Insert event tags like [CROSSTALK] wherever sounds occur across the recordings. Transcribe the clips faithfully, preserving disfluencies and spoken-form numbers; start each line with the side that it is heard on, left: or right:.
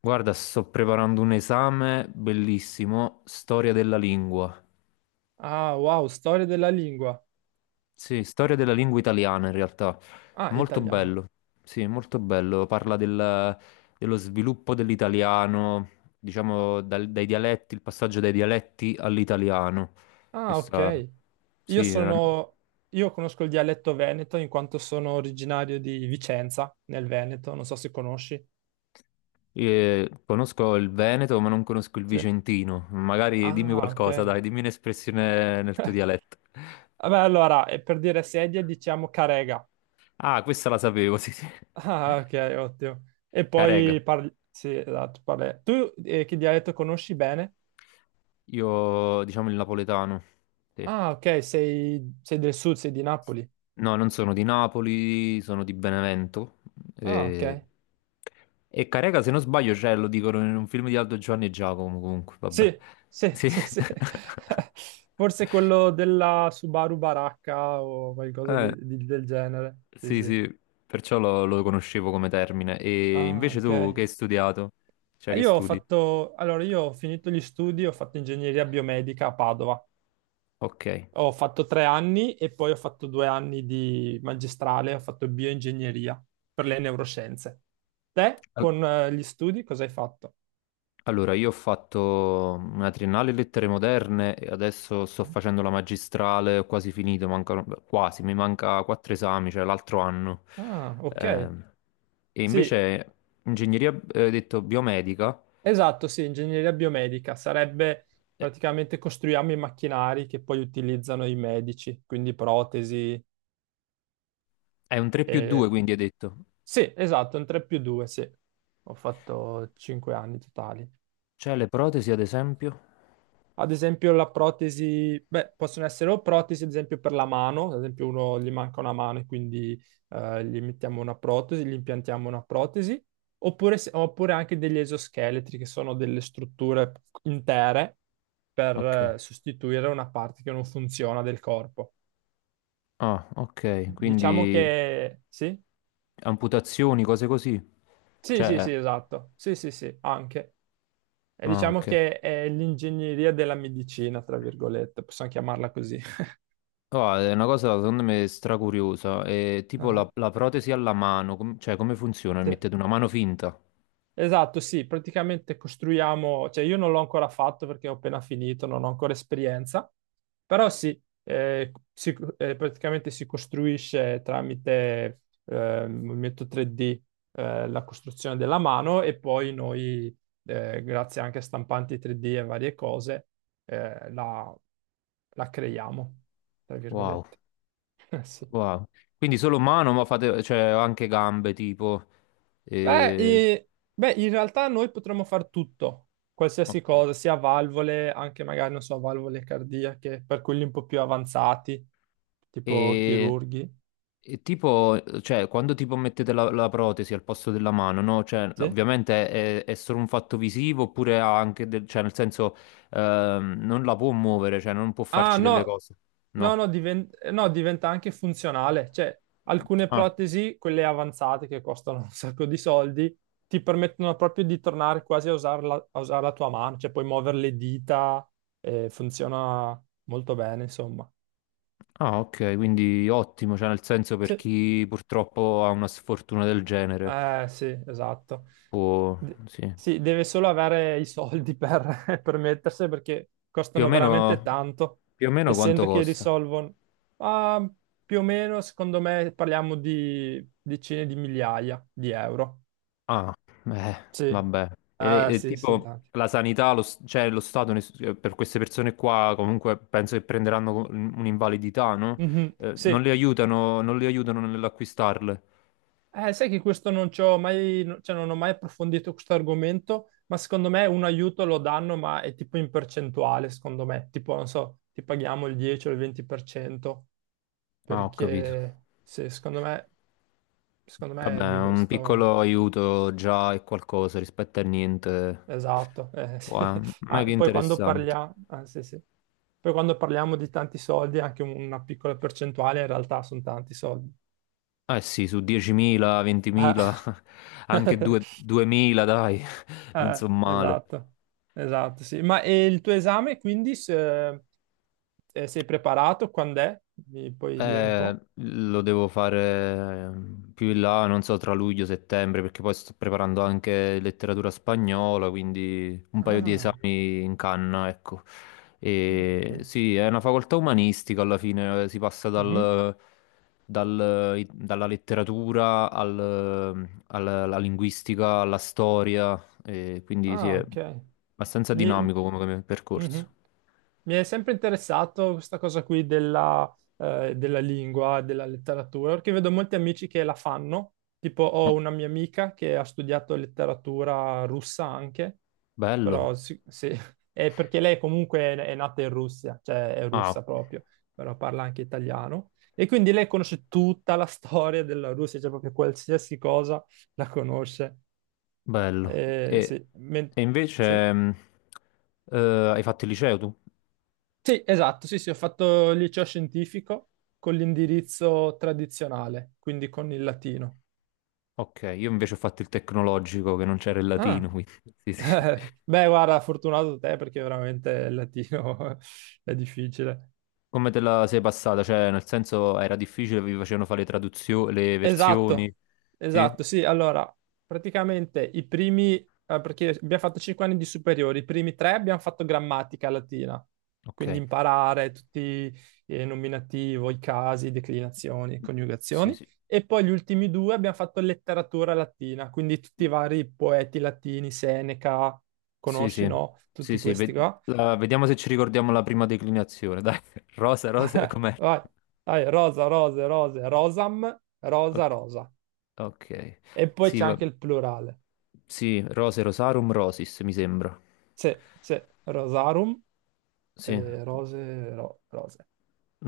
left: Guarda, sto preparando un esame bellissimo, storia della lingua.
right: Ah, wow, storia della lingua.
left: Sì, storia della lingua italiana in realtà.
right: Ah,
left: Molto
right: italiana.
left: bello, sì, molto bello. Parla del- dello sviluppo dell'italiano, diciamo dal- dai dialetti, il passaggio dai dialetti all'italiano.
right: Ah,
left: Questa,
right: ok. Io
left: sì, eh,
right: sono... Io conosco il dialetto veneto in quanto sono originario di Vicenza, nel Veneto. Non so se conosci.
left: eh, conosco il Veneto, ma non conosco il
right: Sì.
left: Vicentino. Magari dimmi
right: Ah, ok.
left: qualcosa, dai, dimmi un'espressione nel tuo
right: [LAUGHS]
left: dialetto.
right: Vabbè, allora, e per dire sedia diciamo carega. [LAUGHS]
left: Ah, questa la sapevo, sì, sì.
right: Ah, ok, ottimo. E
left: Carega.
right: poi parli... Sì, esatto, parli... tu, eh, che dialetto conosci bene?
left: Io, diciamo, il napoletano. Sì.
right: Ah, ok, sei, sei del sud, sei di Napoli.
left: No, non sono di Napoli, sono di Benevento.
right: Ah, ok.
left: E, e Carega, se non sbaglio, cioè, lo dicono in un film di Aldo Giovanni e Giacomo, comunque, vabbè.
right: Sì, sì,
left: Sì.
right: sì, sì. [LAUGHS]
left: [LAUGHS]
right: Forse quello della Subaru Baracca o qualcosa
left: Eh,
right: di- di- del genere. Sì,
left: sì,
right: sì.
left: sì, perciò lo, lo conoscevo come termine. E
right: Ah,
left: invece
right: ok.
left: tu che hai studiato? Cioè,
right: Eh,
left: che
right: Io ho
left: studi?
right: fatto, allora io ho finito gli studi, ho fatto ingegneria biomedica a Padova.
left: Ok.
right: Ho fatto tre anni e poi ho fatto due anni di magistrale, ho fatto bioingegneria per le neuroscienze. Te con eh, gli studi cosa hai fatto?
left: Allora, io ho fatto una triennale in lettere moderne e adesso sto
right: Eh?
left: facendo la magistrale, ho quasi finito, mancano, beh, quasi, mi manca quattro esami, cioè l'altro anno.
right: Ah, ok.
left: Ehm, e
right: Sì,
left: invece ingegneria, eh, hai detto, biomedica,
right: esatto, sì, ingegneria biomedica sarebbe
left: eh,
right: praticamente costruiamo i macchinari che poi utilizzano i medici, quindi protesi
left: è un tre più due,
right: e...
left: quindi hai detto.
right: Sì, esatto, un tre più due, sì. Ho fatto cinque anni totali.
left: Cioè le protesi, ad esempio?
right: Ad esempio la protesi, beh, possono essere o protesi, ad esempio per la mano, ad esempio uno gli manca una mano e quindi eh, gli mettiamo una protesi, gli impiantiamo una protesi, oppure, se- oppure anche degli esoscheletri che sono delle strutture intere
left: Ok.
right: per eh, sostituire una parte che non funziona del corpo.
left: Ah, ok,
right: Diciamo
left: quindi
right: che sì,
left: amputazioni, cose così.
right: sì, sì,
left: Cioè,
right: sì, esatto, sì, sì, sì, anche. E
left: ah,
right: diciamo
left: ok.
right: che è l'ingegneria della medicina, tra virgolette, possiamo chiamarla così. [LAUGHS]
left: Oh, è una cosa secondo me stracuriosa, è tipo la,
right: Ah,
left: la protesi alla mano, com- cioè come funziona?
right: sì.
left: Mettete una mano finta?
right: Esatto, sì, praticamente costruiamo, cioè io non l'ho ancora fatto perché ho appena finito, non ho ancora esperienza, però sì, eh, si- eh, praticamente si costruisce tramite eh, movimento tre D eh, la costruzione della mano e poi noi, eh, grazie anche a stampanti tre D e varie cose, eh, la, la creiamo, tra
left: Wow,
right: virgolette. [LAUGHS] Sì.
left: wow. Quindi solo mano, ma fate, cioè anche gambe tipo...
right: Beh,
left: E,
right: e- beh, in realtà noi potremmo fare tutto, qualsiasi
left: ok.
right: cosa, sia valvole, anche magari, non so, valvole cardiache, per quelli un po' più avanzati, tipo
left: E-
right: chirurghi.
left: e tipo, cioè quando tipo mettete la, la protesi al posto della mano, no? Cioè no,
right: Sì.
left: ovviamente è, è solo un fatto visivo oppure ha anche, del, cioè nel senso ehm, non la può muovere, cioè non può
right: Ah,
left: farci delle
right: no,
left: cose,
right: no,
left: no?
right: no, diven- no, diventa anche funzionale. Cioè, alcune
left: Ah.
right: protesi, quelle avanzate che costano [LAUGHS] un sacco di soldi, ti permettono proprio di tornare quasi a usare la, a usare la tua mano, cioè puoi muovere le dita, eh, funziona molto bene, insomma.
left: Ah, ok, quindi ottimo, cioè nel senso per
right: Sì.
left: chi purtroppo ha una sfortuna del genere
right: Eh sì, esatto.
left: può,
right: De-
left: sì.
right: sì, deve solo avere i soldi per [LAUGHS] permettersi perché
left: Più o
right: costano veramente
left: meno,
right: tanto,
left: più o meno quanto
right: essendo che
left: costa?
right: risolvono, ah, più o meno, secondo me, parliamo di decine di migliaia di euro.
left: Ah, eh,
right: Sì,
left: vabbè. E, le-
right: ah,
left: e
right: sì, sono
left: tipo
right: tanti.
left: la sanità, lo, s- cioè lo Stato ne- eh, per queste persone qua comunque penso che prenderanno co- un'invalidità, no?
right: Mhm,
left: Eh, non
right: sì.
left: le aiutano, non le aiutano nell'acquistarle.
right: Eh, sai che questo non ci ho mai, no- cioè non ho mai approfondito questo argomento, ma secondo me un aiuto lo danno, ma è tipo in percentuale, secondo me, tipo, non so, ti paghiamo il dieci o il venti per cento.
left: Ah, ho capito.
right: Perché sì, secondo me, secondo me
left: Vabbè,
right: è di
left: un
right: questo
left: piccolo aiuto già è qualcosa rispetto a niente.
right: esatto. Eh, [LAUGHS] sì.
left: Wow, mega
right: Ah, poi quando
left: interessante.
right: parliamo, ah, sì, sì. Poi quando parliamo di tanti soldi, anche un- una piccola percentuale in realtà sono tanti soldi.
left: Eh sì, su diecimila,
right: Ah,
left: ventimila, [LAUGHS] anche due-
right: [LAUGHS]
left: duemila, dai, [LAUGHS] non so
right: eh,
left: male.
right: esatto, esatto, sì. Ma e il tuo esame quindi se- eh, sei preparato? Quando è? Mi puoi dire un
left: Eh,
right: po'?
left: lo devo fare eh, più in là, non so, tra luglio e settembre, perché poi sto preparando anche letteratura spagnola, quindi un paio di
right: Ah,
left: esami in canna, ecco.
right: ok.
left: E sì, è una facoltà umanistica alla fine, eh, si passa
right: Mhm.
left: dal- dal- i- dalla letteratura al- alla, alla linguistica, alla storia, e quindi sì,
right: Ah,
left: è
right: ok.
left: abbastanza
right: Mi,
left: dinamico come come percorso.
right: mhm. Mi è sempre interessato questa cosa qui della, eh, della lingua, della letteratura, perché vedo molti amici che la fanno. Tipo, ho
left: No,
right: una mia amica che ha studiato letteratura russa anche,
left: bello.
right: però sì, sì, [LAUGHS] è perché lei comunque è nata in Russia, cioè è
left: Ah,
right: russa proprio, però parla anche italiano. E quindi lei conosce tutta la storia della Russia, cioè proprio qualsiasi cosa la conosce.
left: bello.
right: Eh,
left: E,
right: sì. men-
left: e
right: sì.
left: invece mh, eh, hai fatto il liceo tu?
right: Sì, esatto, sì, sì, ho fatto il liceo scientifico con l'indirizzo tradizionale, quindi con il latino.
left: Ok, io invece ho fatto il tecnologico che non c'era il
right: Ah,
left: latino, quindi [LAUGHS] sì, sì.
right: [LAUGHS] beh, guarda, fortunato te perché veramente il latino [LAUGHS] è difficile.
left: Come te la sei passata? Cioè, nel senso era difficile, vi facevano fare le traduzioni, le versioni?
right: Esatto,
left: Sì?
right: esatto, sì, allora, praticamente i primi, eh, perché abbiamo fatto cinque anni di superiori, i primi tre abbiamo fatto grammatica latina,
left: Ok.
right: quindi imparare tutti i nominativo, i casi, declinazioni,
left: Sì,
right: coniugazioni,
left: sì.
right: e poi gli ultimi due abbiamo fatto letteratura latina, quindi tutti i vari poeti latini, Seneca,
left: Sì,
right: conosci,
left: sì.
right: no?
left: Sì,
right: Tutti
left: sì,
right: questi
left: ve-
right: qua.
left: la- vediamo se ci ricordiamo la prima declinazione. Dai, [LAUGHS] rosa, rosa,
right: [LAUGHS]
left: com'è?
right: Vai, vai, rosa, rose, rose, rosam, rosa,
left: Ok.
right: rosa.
left: Ok.
right: E poi
left: Sì,
right: c'è
left: va.
right: anche il plurale.
left: Sì, Rose Rosarum Rosis, mi sembra.
right: Sì, sì, Rosarum,
left: Sì,
right: eh, rose, ro- rose.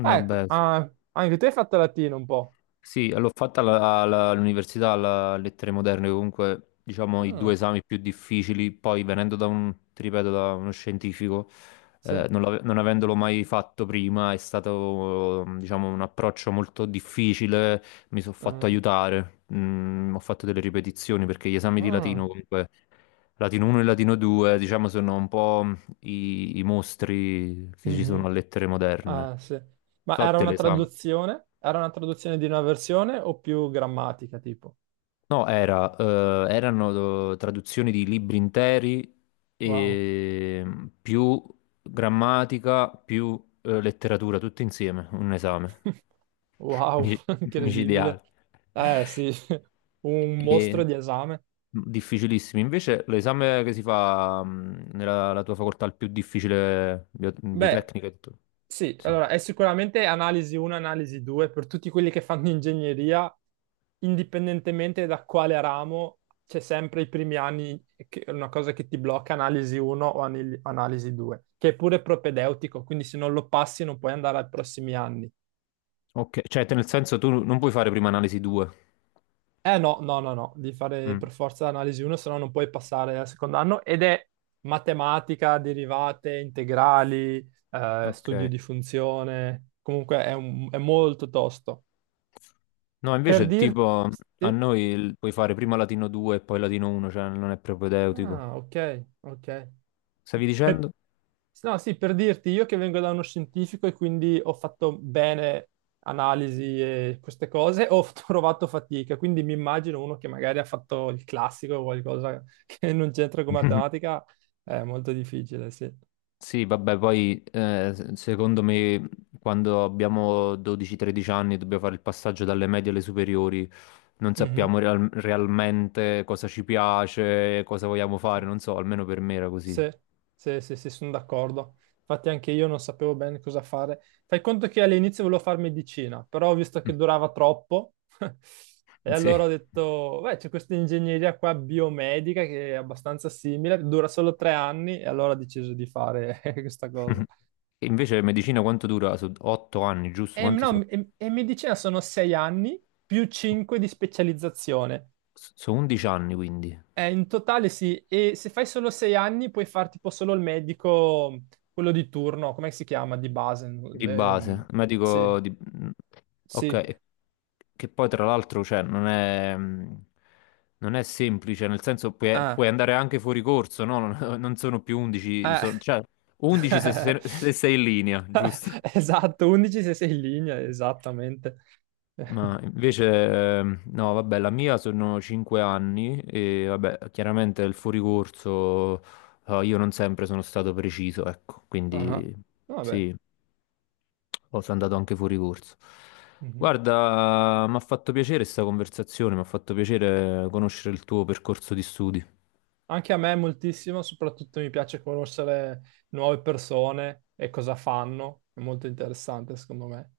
right: Ah, ecco, ah, anche te hai fatto latino un po'.
left: Sì, l'ho fatta alla- alla- all'università, alla Lettere Moderne, comunque diciamo i due
right: Ah,
left: esami più difficili, poi venendo da un, ti ripeto, da uno scientifico,
right: sì.
left: eh, non, l'ave- non avendolo mai fatto prima, è stato diciamo un approccio molto difficile, mi sono fatto
right: Ah,
left: aiutare, mm, ho fatto delle ripetizioni perché gli esami di
right: ah,
left: latino comunque, latino uno e latino due, diciamo sono un po' i, i mostri che ci sono a
right: mhm.
left: Lettere Moderne.
right: Ah, sì. Ma
left: So
right: era
left: te
right: una
left: l'esame.
right: traduzione? Era una traduzione di una versione o più grammatica, tipo?
left: No, era, eh, erano eh, traduzioni di libri interi
right: Wow.
left: e mm, più grammatica, più eh, letteratura, tutto insieme, un esame
right: [LAUGHS]
left: [LAUGHS]
right: Wow,
left: Mi-
right: [LAUGHS] incredibile.
left: micidiale.
right: Eh sì, [LAUGHS] un
left: E
right: mostro di esame.
left: mm, difficilissimi. Invece l'esame che si fa mm, nella la tua facoltà è il più difficile, bio-
right: Beh,
left: biotecnica, e tutto.
right: sì,
left: Sì.
right: allora è sicuramente analisi uno, analisi due per tutti quelli che fanno ingegneria, indipendentemente da quale ramo, c'è sempre i primi anni che è una cosa che ti blocca analisi uno o anali- analisi due, che è pure propedeutico, quindi se non lo passi non puoi andare ai prossimi anni.
left: Ok, cioè te- nel senso tu non puoi fare prima analisi due.
right: Eh no, no, no, no, devi fare
left: Mm,
right: per forza analisi uno, se no non puoi passare al secondo anno ed è matematica, derivate, integrali, eh, studio
left: ok.
right: di funzione, comunque è un- è molto tosto.
left: No,
right: Per
left: invece
right: dirti...
left: tipo a noi il- puoi fare prima latino due e poi latino uno, cioè non è propedeutico.
right: Ah, ok, ok.
left: Stavi
right: Per-
left: dicendo?
right: No, sì, per dirti, io che vengo da uno scientifico e quindi ho fatto bene analisi e queste cose, ho [LAUGHS] trovato fatica, quindi mi immagino uno che magari ha fatto il classico o qualcosa [LAUGHS] che non c'entra con
left: [LAUGHS]
right: matematica, è molto difficile, sì.
left: Sì, vabbè, poi eh, se- secondo me quando abbiamo dodici o tredici anni e dobbiamo fare il passaggio dalle medie alle superiori, non sappiamo
right: Mhm,
left: real- realmente cosa ci piace, cosa vogliamo
right: sì.
left: fare, non so, almeno per me era così.
right: Sì, sì, sì, sì, sono d'accordo. Infatti anche io non sapevo bene cosa fare. Fai conto che all'inizio volevo fare medicina, però ho visto che
left: [LAUGHS]
right: durava troppo [LAUGHS] e
left: Sì.
right: allora ho detto, beh, c'è questa ingegneria qua biomedica che è abbastanza simile, dura solo tre anni e allora ho deciso di fare [LAUGHS] questa cosa.
left: [LAUGHS] E invece medicina quanto dura? Sono otto anni, giusto?
right: E,
left: Quanti sono?
right: no, e, e medicina sono sei anni più cinque di specializzazione.
left: Sono undici anni, quindi.
right: Eh, in totale sì, e se fai solo sei anni puoi fare tipo solo il medico, quello di turno, come si chiama? Di base.
left: Di base,
right: Ehm,
left: ma
right: sì,
left: dico, di- ok,
right: sì.
left: e- che poi tra l'altro cioè, non è, mh, non è semplice, nel senso puoi, puoi
right: Ah,
left: andare anche fuori corso, no? Non, [LAUGHS] non sono più undici,
right: eh.
left: so- cioè undici se, se-
right: [LAUGHS]
left: se sei in linea, giusto?
right: Esatto, undici se sei in linea, esattamente.
left: Ma
right: [LAUGHS]
left: invece, ehm, no, vabbè, la mia sono cinque anni e vabbè, chiaramente il fuoricorso, eh, io non sempre sono stato preciso, ecco,
right: Ah,
left: quindi
right: vabbè.
left: sì. Oh, sono andato anche fuori corso.
right: Mhm.
left: Guarda, mi ha fatto piacere questa conversazione, mi ha fatto piacere conoscere il tuo percorso di studi.
right: Anche a me moltissimo, soprattutto mi piace conoscere nuove persone e cosa fanno, è molto interessante secondo me.